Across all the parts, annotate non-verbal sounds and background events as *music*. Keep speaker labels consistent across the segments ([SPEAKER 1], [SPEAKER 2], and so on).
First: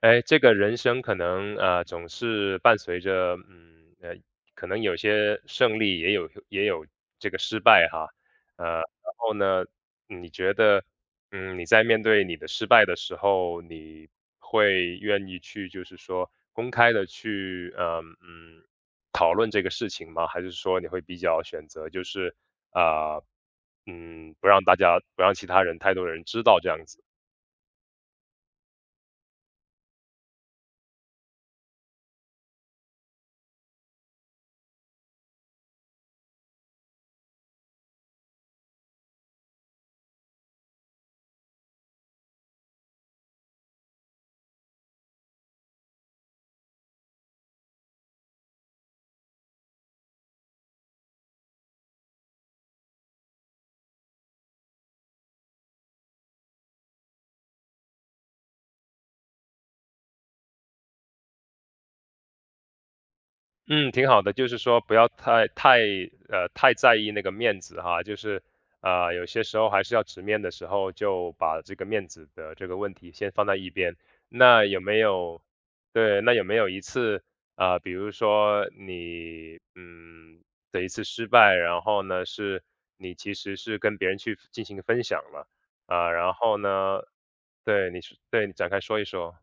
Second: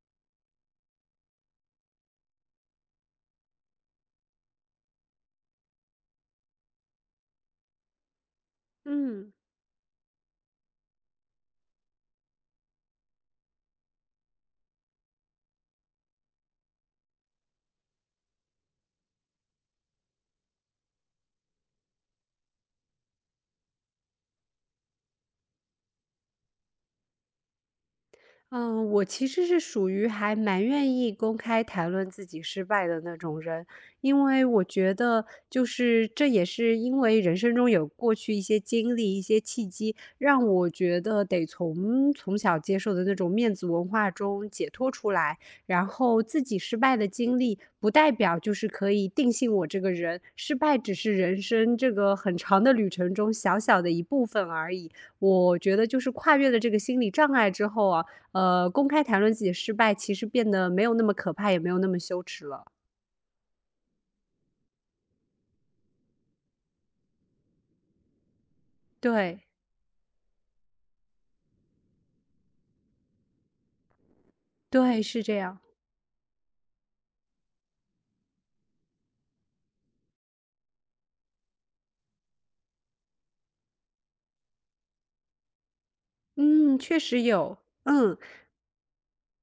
[SPEAKER 1] 哎，这个人生可能总是伴随着可能有些胜利，也有这个失败哈，然
[SPEAKER 2] 嗯。
[SPEAKER 1] 后呢，你觉得你在面对你的失败的时候，你会愿意去就是说公开的去讨论这个事情吗？还是说你会比较选择就是啊、呃不让其他人太多人知道这样子？
[SPEAKER 2] 嗯，我其实是属于还蛮愿意公开谈论自己失败的那种人，因为我觉得就是这也是因为人生中有过去一些经历、一些契机，让我觉得得从小接受的那种面子文化中解脱出来，然后自己失败的经历不代表就是可以定性我这个人，失败只是人生这个很长的旅程中小小的一部分而已。我觉得就是跨越了这个心理障碍之后啊。公开谈论自己的失败，其实变得没有那么可怕，也没有那么羞耻了。
[SPEAKER 1] 嗯，挺好的，就是说不要太在意那个面子哈，就是有些
[SPEAKER 2] 对，
[SPEAKER 1] 时候还是要直面的时候，就把这个面子的这个问题先放在一边。那有没
[SPEAKER 2] 对，是这
[SPEAKER 1] 有
[SPEAKER 2] 样。
[SPEAKER 1] 对？那有没有一次比如说你的一次失败，然后呢是你其实是跟别人去进行分享了然后
[SPEAKER 2] 嗯，确
[SPEAKER 1] 呢
[SPEAKER 2] 实有。
[SPEAKER 1] 对你
[SPEAKER 2] 嗯，
[SPEAKER 1] 是对你展开说一说，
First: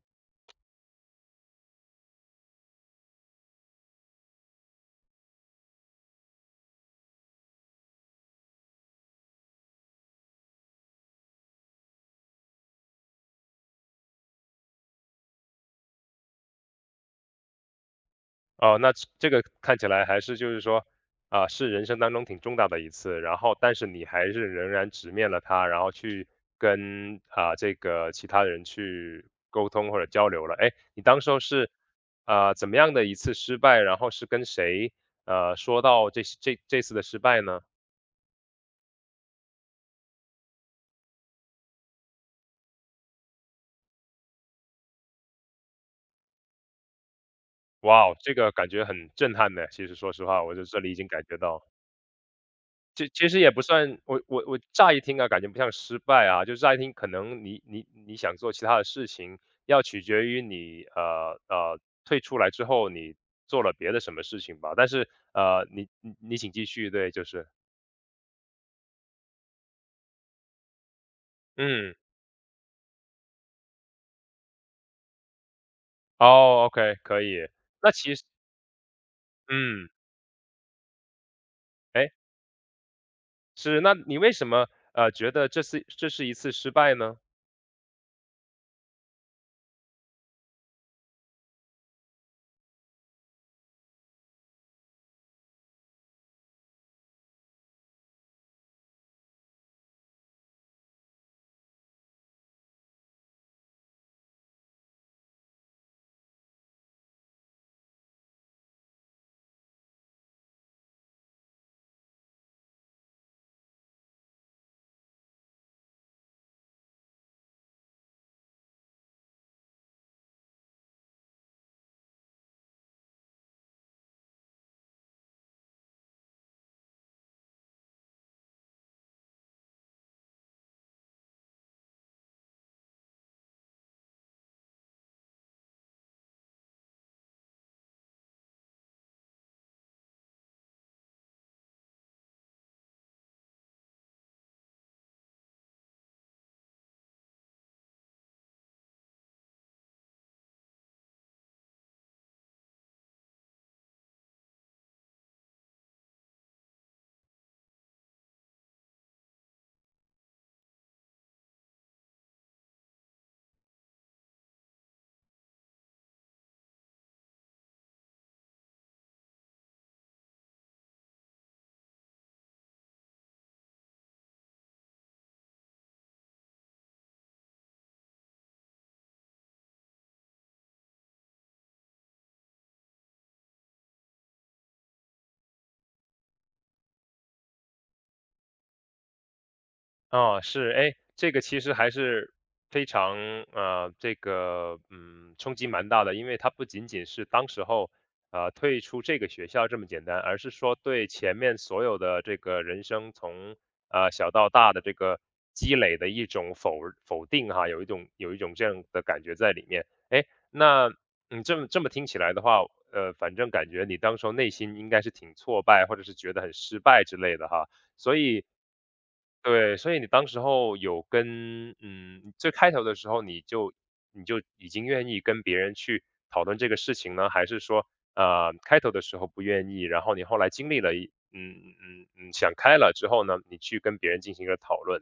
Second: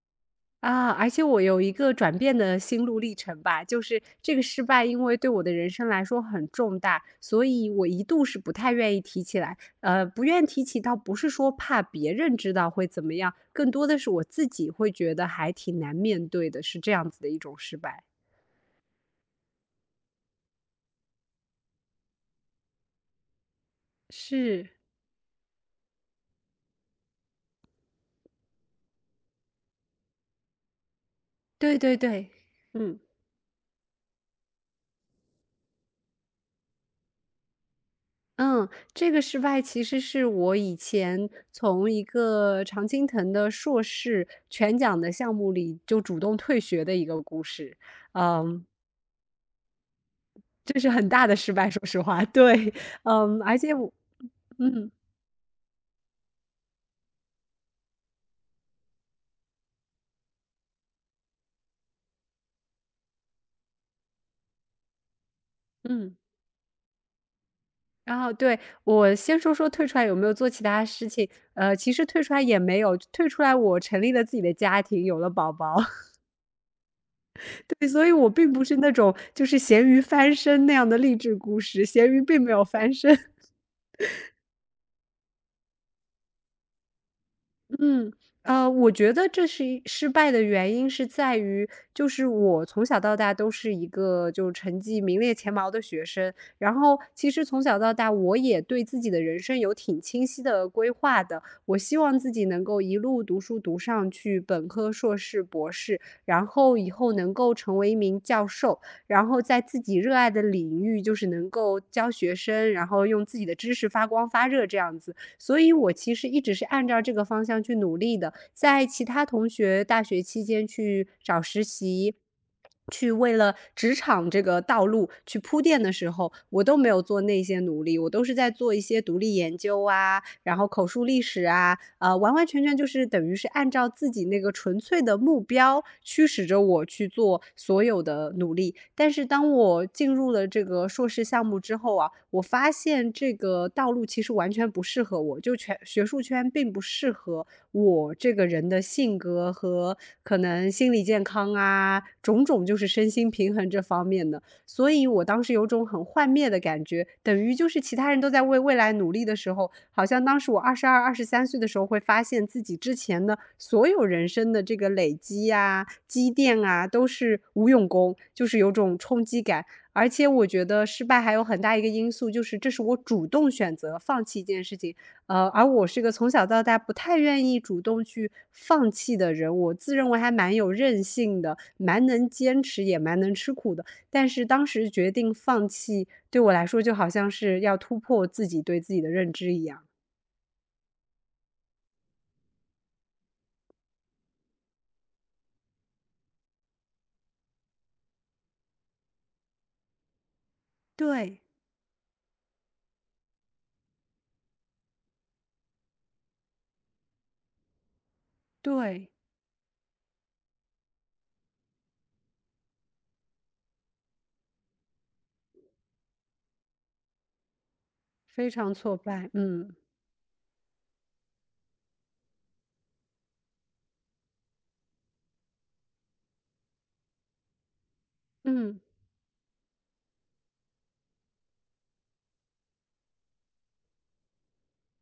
[SPEAKER 2] 啊，而且我有一个转变的心路历程吧，就是这个失败，因为对我的人生来说很重大，所以我一度是不太愿意提起来。不愿提起，倒不是说怕别人知道会怎么样，更多的是我自己会觉得还挺难面对的，是这样子的一种失败。
[SPEAKER 1] 哦，那这个看起来还是就是说，啊，是人生当中挺重大的一次，然后但是你还是
[SPEAKER 2] 是，
[SPEAKER 1] 仍然直面了它，然后去跟这个其他人去沟通或者交流了。哎，你当时候是
[SPEAKER 2] 对对对，
[SPEAKER 1] 怎么样
[SPEAKER 2] 嗯。
[SPEAKER 1] 的一次失败？然后是跟谁说到这次的失败呢？
[SPEAKER 2] 嗯，这个失败其实是我以前从一个常青藤的硕士全奖的项目里就主动退学的一个故事。
[SPEAKER 1] 哇哦，这个
[SPEAKER 2] 嗯，
[SPEAKER 1] 感觉很震撼的。其实说实话，我就
[SPEAKER 2] 这
[SPEAKER 1] 这
[SPEAKER 2] 是
[SPEAKER 1] 里已经
[SPEAKER 2] 很
[SPEAKER 1] 感
[SPEAKER 2] 大的
[SPEAKER 1] 觉
[SPEAKER 2] 失
[SPEAKER 1] 到。
[SPEAKER 2] 败，说实话，对，
[SPEAKER 1] 其实也
[SPEAKER 2] 而
[SPEAKER 1] 不
[SPEAKER 2] 且我
[SPEAKER 1] 算，我
[SPEAKER 2] 嗯，
[SPEAKER 1] 乍一听啊，感觉不像失败啊，就乍一听可能你想做其他的事情，要取决于你退出来之后你做了别的什么事情吧。但是你你
[SPEAKER 2] 嗯，
[SPEAKER 1] 你请继续，对，就是，
[SPEAKER 2] 然后对，我先说说退出来有没有做其他事情。其
[SPEAKER 1] 嗯，
[SPEAKER 2] 实退出来也没有，退出来我成立了自己的家庭，有了宝宝。
[SPEAKER 1] 哦，OK，可以。
[SPEAKER 2] *laughs* 对，
[SPEAKER 1] 那
[SPEAKER 2] 所以
[SPEAKER 1] 其实，
[SPEAKER 2] 我并不是那种就是咸
[SPEAKER 1] 嗯，
[SPEAKER 2] 鱼翻身那样的励志故事，咸
[SPEAKER 1] 哎，
[SPEAKER 2] 鱼并没有翻身。
[SPEAKER 1] 是，那你为什么觉得这是一次失败呢？
[SPEAKER 2] 嗯，我觉得这是一失败的原因是在于，就是我从小到大都是一个就成绩名列前茅的学生，然后其实从小到大我也对自己的人生有挺清晰的规划的，我希望自己能够一路读书读上去，本科、硕士、博士，然后以后能够成为一名教授，然后在自己热爱的领域就是能够教学生，然后用自己的知识发光发热这样子。所以我其实一直是按照这个方向去努力的，在其他同学大学期间去找实习，去为了职场这个道路去铺垫的时候，我都没有做那些努力，我都是在做一些独立研究啊，然后口述历史使啊，完完全全就是等于是按照自己那个纯粹的目标驱使着我去做所有的努力。但是当我进入了这个硕士项目之后啊，我发现这个道路其实完全不适合我，就全学术圈并不适合我这个人的性格和可能心理健康啊，种种就是身心平衡这方面的。所以我当时有种很幻灭的感觉，等于就是其他人都在为未来努力的时候，好像当时我22、23岁的时候会发现自己之前的所有人生的这个累积呀、积淀啊，都是无用功，就是有种冲击感。而且我觉得失败还有很大一个因素，就是这是我主动选择放弃一件事情，而我是一个从小到大不太愿意主动去放弃的人，我自认为还蛮有韧性的，蛮能坚持，也蛮能吃苦的。但是当时决定放弃，对我来说就好像是要突破自己对自己的认知一样。
[SPEAKER 1] 啊，是，哎，这个其实还是非常啊，这个冲击蛮大的，因为它不仅仅是当时候退出这个学校这么简单，而是说对前
[SPEAKER 2] 对
[SPEAKER 1] 面所有的这个人生从小到大的这个积累的一种否定哈，有一种这样的
[SPEAKER 2] 对。
[SPEAKER 1] 感觉在里面。哎，那你这么听起来的话，反正感觉你当时候内心应该是挺挫败，或者是觉得很失败之类的哈。所以
[SPEAKER 2] 非常挫败，嗯。
[SPEAKER 1] 对，所以你当时候有跟最开头的时候你就已经愿意跟别人去讨论这个事情呢？还是说，
[SPEAKER 2] 嗯。
[SPEAKER 1] 开头的时候不愿意，然后你后来经历了一嗯嗯嗯，想开了之后呢，你去跟别人进行一个讨论，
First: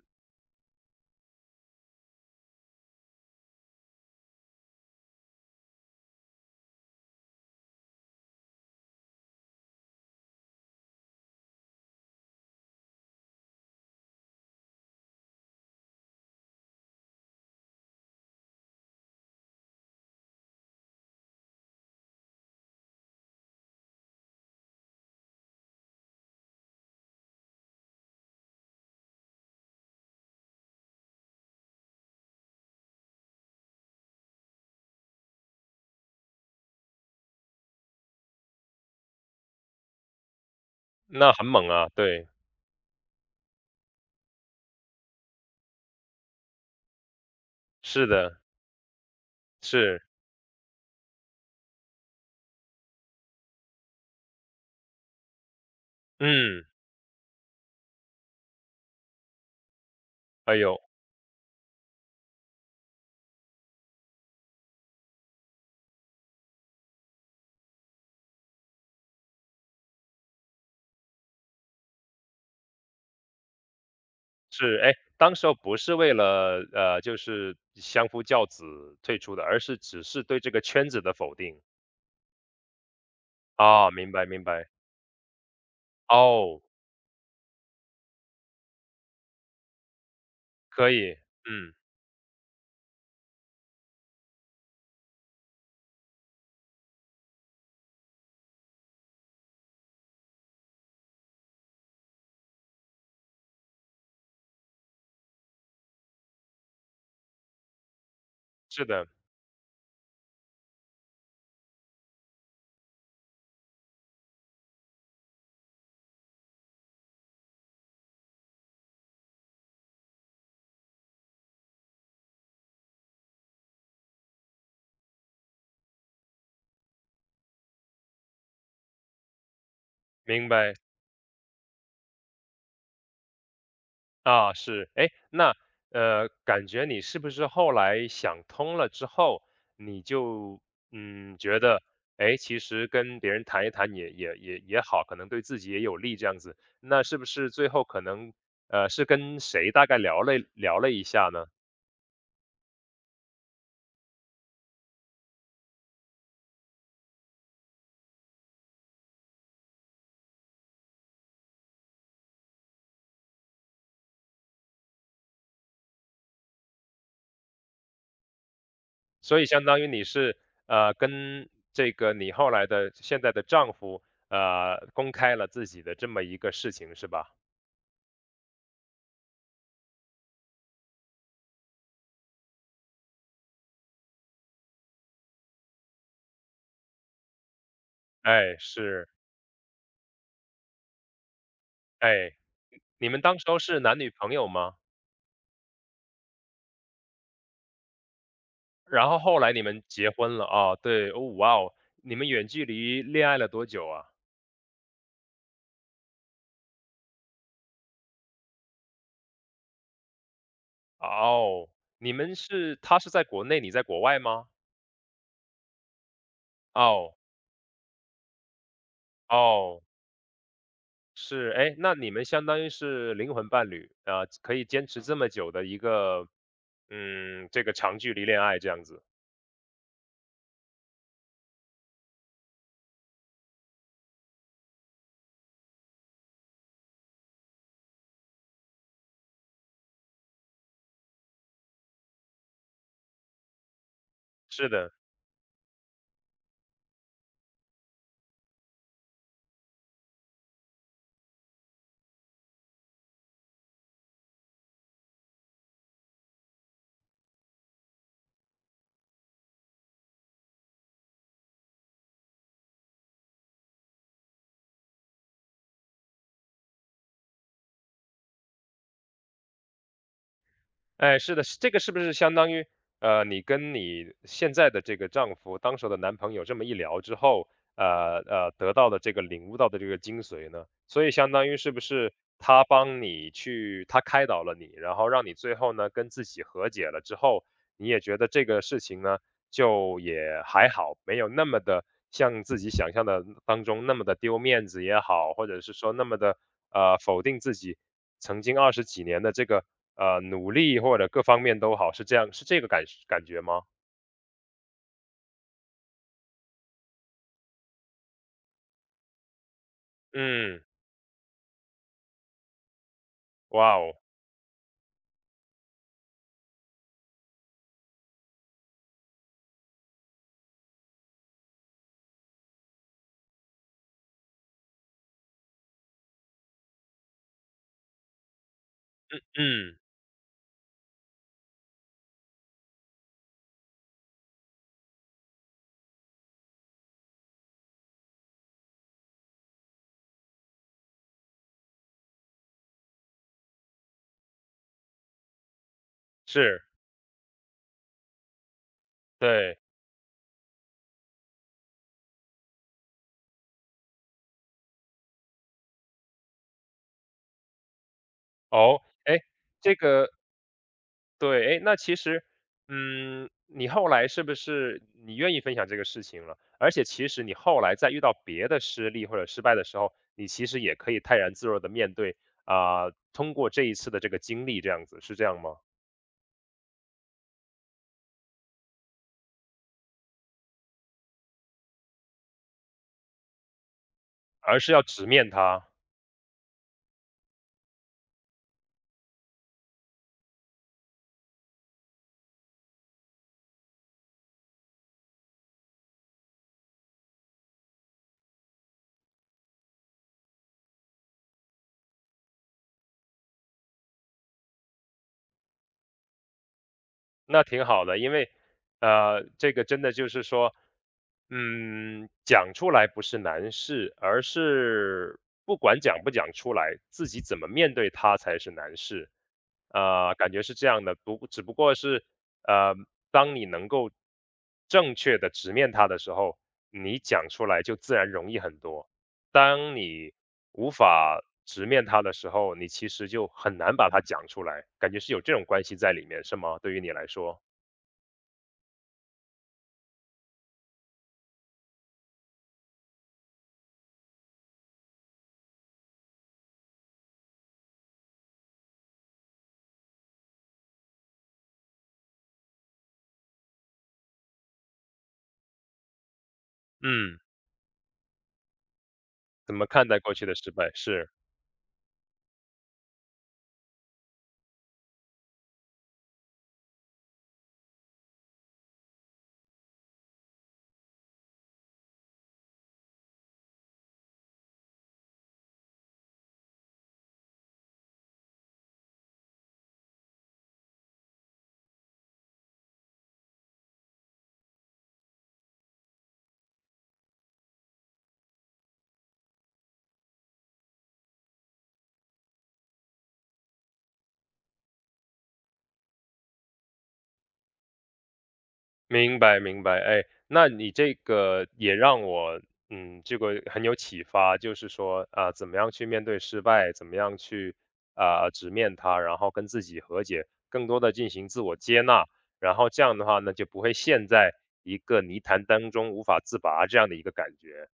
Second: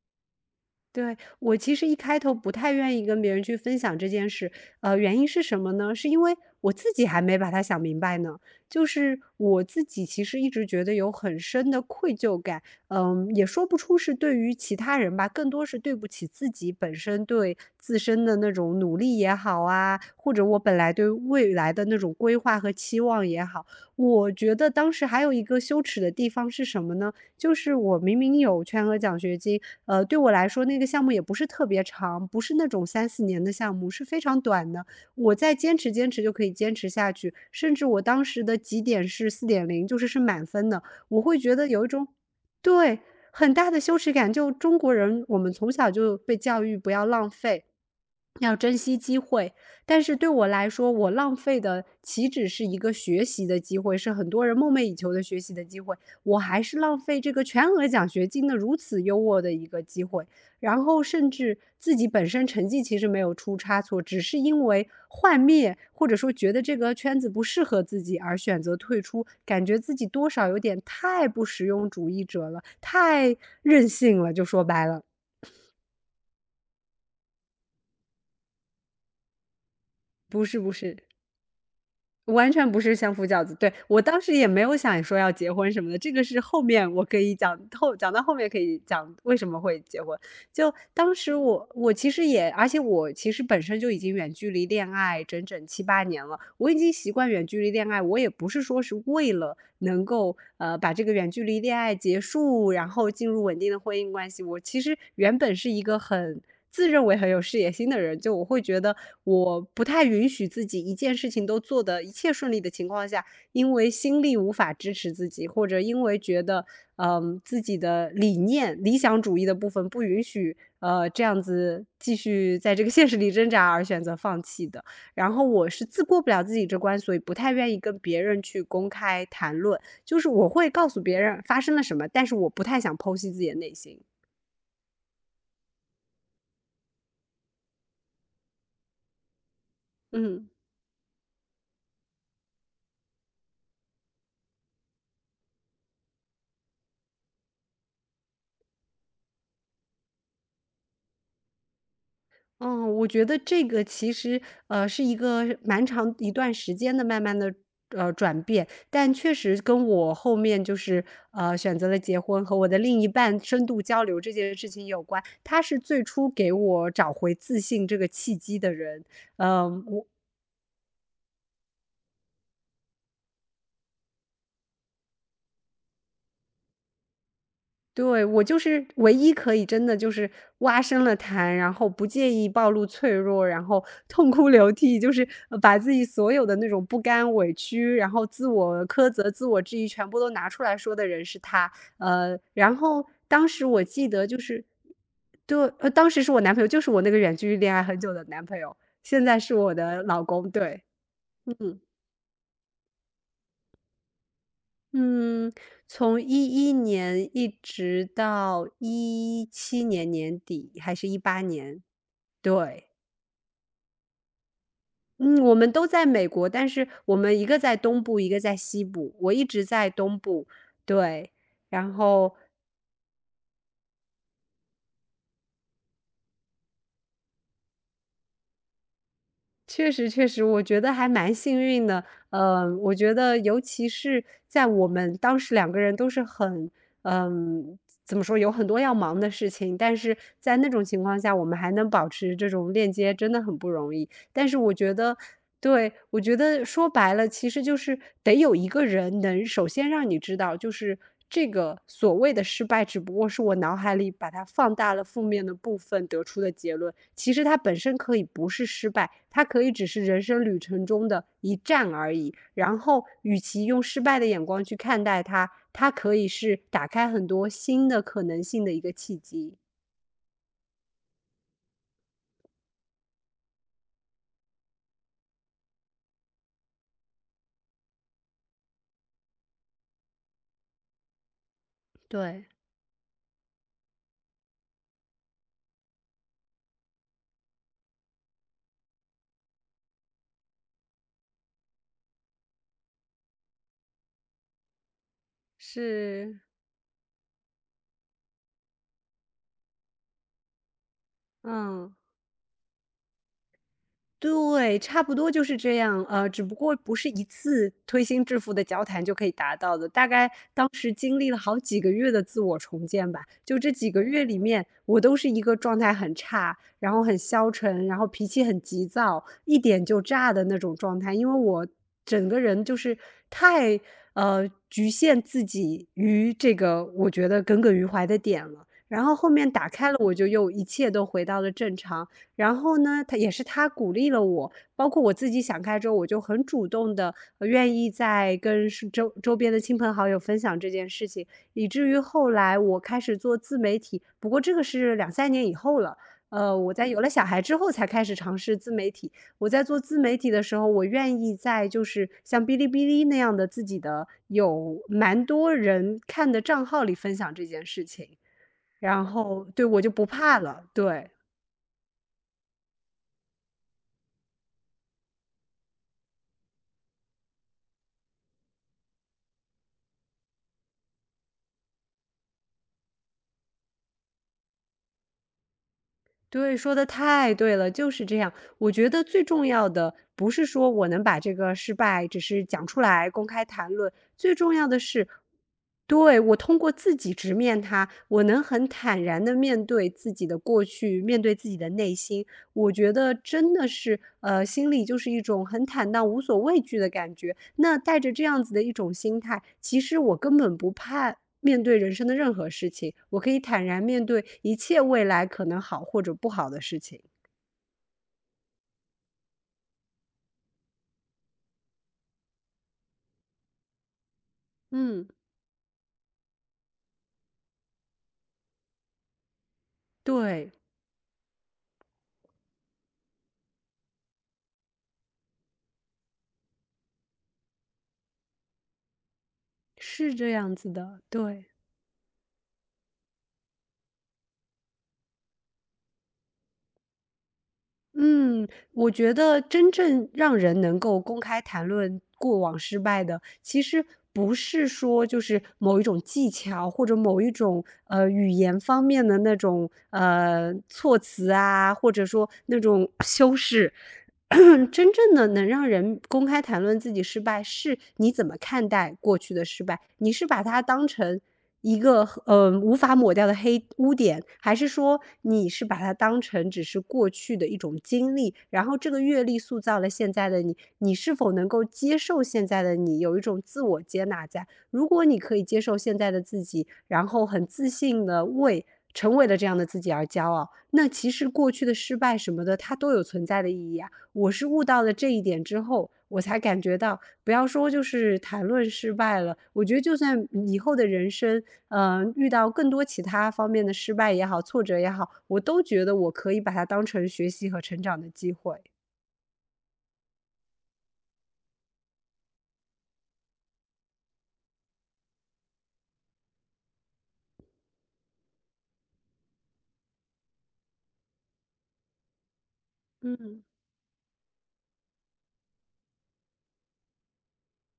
[SPEAKER 2] 对，我其实一开头不太愿意跟别人去分享这件事。原因是什么呢？是因为我自己还没把它想明白呢。就是我自己其实一直觉得有很深的愧疚感，也说不出是对于其他人吧，更多是对不起自己本身对自身的那种努力也好啊，或者我本来对未来的那种规划和期望也好。我觉得当时还有一个羞耻的地方是什么呢？就是我明明有全额奖学金，对我来说那个项目也不是特别长，不是那种三四年的项目，是非常短的。我再坚持坚持就可以坚持下去，甚至我当时的绩点是4.0，就是是满分的，我
[SPEAKER 1] 那
[SPEAKER 2] 会
[SPEAKER 1] 很
[SPEAKER 2] 觉得
[SPEAKER 1] 猛
[SPEAKER 2] 有一
[SPEAKER 1] 啊，
[SPEAKER 2] 种，
[SPEAKER 1] 对，
[SPEAKER 2] 对，很大的羞耻感，就中国人，我们从小就被教育不要浪费，
[SPEAKER 1] 是的，
[SPEAKER 2] 要珍惜机会，但
[SPEAKER 1] 是，
[SPEAKER 2] 是对我来说，我浪费的岂止是一个学习的机会，是很多人梦寐以求的学习的机会，我还
[SPEAKER 1] 嗯，
[SPEAKER 2] 是浪费这个全额奖学金的如此优渥的一个机会。
[SPEAKER 1] 哎呦，
[SPEAKER 2] 然后甚至自己本身成绩其实没有出差错，只是因为幻灭或者说觉得这个圈子不适合自己而选择退出，感觉自己多少有点太不实用主义者了，太任性了，就说
[SPEAKER 1] 是，
[SPEAKER 2] 白
[SPEAKER 1] 哎，
[SPEAKER 2] 了，
[SPEAKER 1] 当时候不是为了就是相夫教子退出的，而是只是对
[SPEAKER 2] 不
[SPEAKER 1] 这
[SPEAKER 2] 是
[SPEAKER 1] 个
[SPEAKER 2] 不
[SPEAKER 1] 圈子
[SPEAKER 2] 是。
[SPEAKER 1] 的否定
[SPEAKER 2] 完全不是相夫教子，对，
[SPEAKER 1] 啊，
[SPEAKER 2] 我
[SPEAKER 1] 明
[SPEAKER 2] 当
[SPEAKER 1] 白
[SPEAKER 2] 时
[SPEAKER 1] 明
[SPEAKER 2] 也没
[SPEAKER 1] 白，
[SPEAKER 2] 有想说要结婚什么的，这个是后
[SPEAKER 1] 哦。
[SPEAKER 2] 面我可以讲，后讲到后面可以讲为什么会结婚。就
[SPEAKER 1] 可以，
[SPEAKER 2] 当时我
[SPEAKER 1] 嗯，
[SPEAKER 2] 我其实也而且我其实本身就已经远距离恋爱整整七八年了，我已经习惯远距离恋爱，我也不是说是为了能够，把这个远距离恋爱结束，然后进入稳定的婚姻关系。我其实原本是一个很自认为很有事业心的人，就我会觉
[SPEAKER 1] 是
[SPEAKER 2] 得
[SPEAKER 1] 的，
[SPEAKER 2] 我不太允许自己一件事情都做的一切顺利的情况下，因为心力无法支持自己，或者因为觉得，自己的理念理想主义的部分不允许，这样子继续在这个现实里挣扎而选择放弃的。然后我是自过不了自己这关，所以不太愿意跟别人去公开谈论，就是我
[SPEAKER 1] 明
[SPEAKER 2] 会
[SPEAKER 1] 白
[SPEAKER 2] 告诉别人发生了什么，但是我不太想剖析自己的内心。
[SPEAKER 1] 啊，是，哎，那感觉你是不是后来想通了之后，你
[SPEAKER 2] 嗯。
[SPEAKER 1] 就觉得，哎，其实跟别人谈一谈也好，可能对自己也有利这样子，那是不是最后可能是跟谁大概聊了一下呢？
[SPEAKER 2] 嗯，我觉得这个其实，是一个蛮长一段时间的慢慢的转变，但确实跟我后面就是选择了结婚和我的另一半深度交流这件事情有关。他是最初给我找回自信这个契机的人。
[SPEAKER 1] 所以相当
[SPEAKER 2] 嗯、
[SPEAKER 1] 于你
[SPEAKER 2] 我
[SPEAKER 1] 是跟这个你后来的现在的丈夫公开了自己的这么一个事情是吧？
[SPEAKER 2] 对，我就是唯一可以真的就是挖深了谈，然后不介意暴露脆弱，然后 *laughs* 痛哭流涕，就是把自己所有的那种不甘、委屈，然后自
[SPEAKER 1] 哎，
[SPEAKER 2] 我
[SPEAKER 1] 是，
[SPEAKER 2] 苛责、自我质疑，全部都拿出来说的人是他。
[SPEAKER 1] 哎。
[SPEAKER 2] 然后
[SPEAKER 1] 你们当时
[SPEAKER 2] 当
[SPEAKER 1] 候
[SPEAKER 2] 时
[SPEAKER 1] 是
[SPEAKER 2] 我
[SPEAKER 1] 男
[SPEAKER 2] 记
[SPEAKER 1] 女
[SPEAKER 2] 得
[SPEAKER 1] 朋
[SPEAKER 2] 就
[SPEAKER 1] 友
[SPEAKER 2] 是，
[SPEAKER 1] 吗？
[SPEAKER 2] 对，当时是我男朋友，就是我那个远距离恋爱很久的男朋友，
[SPEAKER 1] 然后
[SPEAKER 2] 现在
[SPEAKER 1] 后
[SPEAKER 2] 是
[SPEAKER 1] 来你
[SPEAKER 2] 我
[SPEAKER 1] 们
[SPEAKER 2] 的
[SPEAKER 1] 结
[SPEAKER 2] 老
[SPEAKER 1] 婚了
[SPEAKER 2] 公。
[SPEAKER 1] 啊，
[SPEAKER 2] 对。
[SPEAKER 1] 对，哦，哇哦，
[SPEAKER 2] 嗯，
[SPEAKER 1] 你们远距离恋爱了多久啊？
[SPEAKER 2] 嗯，从2011年一直到2017年年底，还是
[SPEAKER 1] 啊
[SPEAKER 2] 一八
[SPEAKER 1] 哦，
[SPEAKER 2] 年，
[SPEAKER 1] 你们是
[SPEAKER 2] 对。
[SPEAKER 1] 他是在国内，你在国外吗？
[SPEAKER 2] 嗯，我们都在美国，但
[SPEAKER 1] 啊
[SPEAKER 2] 是我
[SPEAKER 1] 哦，
[SPEAKER 2] 们一个在东部，一个在西部，我一直
[SPEAKER 1] 哦，
[SPEAKER 2] 在东部，对。
[SPEAKER 1] 是，哎，
[SPEAKER 2] 然
[SPEAKER 1] 那你们
[SPEAKER 2] 后
[SPEAKER 1] 相当于是灵魂伴侣啊，可以坚持这么久的一个，这个长距离恋爱这样子，
[SPEAKER 2] 确实确实，我觉得还蛮幸运的。我觉得尤其是在我们当时两个人都是很，嗯，怎么说，有很多要忙的事情，但是在那种情况下，我们还能保持这种链接，真的很不容易。但是
[SPEAKER 1] 是
[SPEAKER 2] 我
[SPEAKER 1] 的。
[SPEAKER 2] 觉得，对，我觉得说白了，其实就是得有一个人能首先让你知道，就是这个所谓的失败，只不过是我脑海里把它放大了负面的部分得出的结论。其实它本身可以不是失败，它可以只是人生旅程中的一站而已。然后，与其用失败的眼光去看待它，它可以是打开很多新的可能性的一个契机。
[SPEAKER 1] 哎，是的，这个是不是相当于，你跟你现在的这个丈夫，当时的男朋友这么一聊之后，得到的这个领悟到的这个精髓呢？所以相当于是不是
[SPEAKER 2] 对，
[SPEAKER 1] 他开导了你，然后让你最后呢跟自己和解了之后，你也觉得这个事情呢，就也还好，没有那么的像自己想象的当中那么的丢面子也好，或者是说那么的
[SPEAKER 2] 是，
[SPEAKER 1] 否定自己曾经20几年的这个，努力或者各方面都好，
[SPEAKER 2] 嗯。
[SPEAKER 1] 是这样是这个感觉吗？
[SPEAKER 2] 对，差不多就是这样，只不过不是一次推心置腹的交谈就可以达到的，大概
[SPEAKER 1] 嗯，
[SPEAKER 2] 当时经历了好几个月的自我重建吧。就这
[SPEAKER 1] 哇
[SPEAKER 2] 几
[SPEAKER 1] 哦，
[SPEAKER 2] 个月里面，我都是一个状态很差，然后很消沉，然后脾气很急躁，一点就炸的那种状态。因为我整个人就是太局限自己于这个我觉得耿耿于怀的点了。然后后面打
[SPEAKER 1] 嗯，
[SPEAKER 2] 开了，我就又一切都回到了正常。然后呢，他也是他鼓励了我，包括我自己想开之后，我就很主动的愿意在跟周边的亲朋好友分享这件事情，以至于后来我开始做自媒体，不过这个是两三年以后了。
[SPEAKER 1] 是，
[SPEAKER 2] 我在有了小孩之后才开始尝试自媒体。我
[SPEAKER 1] 对，
[SPEAKER 2] 在做自媒体的时候，我愿意在就是像哔哩哔哩那样的自己的有蛮多人看的账号里分享这件事情，
[SPEAKER 1] 哦，
[SPEAKER 2] 然
[SPEAKER 1] 哎，
[SPEAKER 2] 后对，
[SPEAKER 1] 这
[SPEAKER 2] 我就不
[SPEAKER 1] 个
[SPEAKER 2] 怕了，对。
[SPEAKER 1] 对，哎，那其实，嗯，你后来是不是你愿意分享这个事情了？而且其实你后来在遇到别的失利或者失败的时候，你其实也可以泰然自若的面对，啊，通过这一次的这个经历这样子，是这样吗？
[SPEAKER 2] 对，说的太对了，就是这样。我觉得最重要的不是说我能把这个失败只是讲出来、公开谈论，最重
[SPEAKER 1] 而
[SPEAKER 2] 要
[SPEAKER 1] 是
[SPEAKER 2] 的
[SPEAKER 1] 要直
[SPEAKER 2] 是，
[SPEAKER 1] 面它。
[SPEAKER 2] 对，我通过自己直面它，我能很坦然的面对自己的过去，面对自己的内心，我觉得真的是，心里就是一种很坦荡、无所畏惧的感觉。那带着这样子的一种心态，其实我根本不怕面对人生的任何事情，我可以坦然面对一切未来可能好或者不好的事情。
[SPEAKER 1] 那挺好的，因为，这个真的就是说，讲出来不是难事，而
[SPEAKER 2] 嗯，
[SPEAKER 1] 是不管讲不讲出来，自己怎么面对它才是难事。啊、感觉
[SPEAKER 2] 对，
[SPEAKER 1] 是这样的，不，只不过是，呃，当你能够正确的直面它的时候，你讲出来就自然容易很多。当
[SPEAKER 2] 是
[SPEAKER 1] 你
[SPEAKER 2] 这样
[SPEAKER 1] 无
[SPEAKER 2] 子的，
[SPEAKER 1] 法
[SPEAKER 2] 对。
[SPEAKER 1] 直面它的时候，你其实就很难把它讲出来，感觉是有这种关系在里面，是吗？对于你来说，
[SPEAKER 2] 嗯，我觉得真正让人能够公开谈论过往失败的，其实不是说就是某一种技巧或者某一种语言方面的那种措辞啊，或者说那种修饰。*clears throat* 真正的能让人公开谈论自己失
[SPEAKER 1] 嗯，
[SPEAKER 2] 败，是你怎么看待过去的
[SPEAKER 1] 怎
[SPEAKER 2] 失
[SPEAKER 1] 么
[SPEAKER 2] 败？
[SPEAKER 1] 看待
[SPEAKER 2] 你
[SPEAKER 1] 过去
[SPEAKER 2] 是
[SPEAKER 1] 的
[SPEAKER 2] 把
[SPEAKER 1] 失
[SPEAKER 2] 它
[SPEAKER 1] 败？
[SPEAKER 2] 当
[SPEAKER 1] 是，
[SPEAKER 2] 成一个无法抹掉的黑污点，还是说你是把它当成只是过去的一种经历，然后这个阅历塑造了现在的你，你是否能够接受现在的你，有一种自我接纳在。如果你可以接受现在的自己，然后很自信的为成为了这样的自己而骄傲，那其实过去的失败什么的，它都有存在的意义啊。我是悟到了这一点之后，我才感觉到不要说就是谈论失败了，我觉得就算以后的人生，遇到更多其他方面的失败也好、挫折也好，我都觉得我可以把它当成学习和成长的机会。
[SPEAKER 1] 明白明白。哎，那你这个也让我，这个很有启发，就是说啊，怎么样去面对失败，怎么样去直面它，然后跟自己和解，更多的进行自我接纳，然后这样的话呢，
[SPEAKER 2] 嗯，
[SPEAKER 1] 就不会陷在一个泥潭当中无法自拔这样的一个感觉。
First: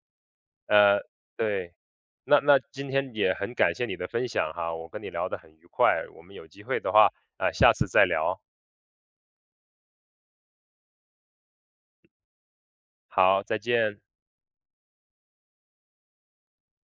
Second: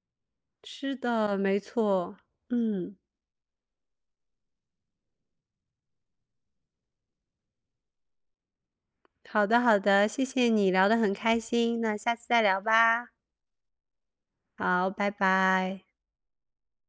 [SPEAKER 2] 是
[SPEAKER 1] 呃，
[SPEAKER 2] 的，没
[SPEAKER 1] 对，
[SPEAKER 2] 错。
[SPEAKER 1] 那今
[SPEAKER 2] 嗯，
[SPEAKER 1] 天也很感谢你的分享哈，我跟你聊得很愉快，我们有机会的话，啊、下次再聊，
[SPEAKER 2] 好的好的，谢谢你聊得很开心，那下次再聊吧。
[SPEAKER 1] 好，再见。
[SPEAKER 2] 好，拜拜。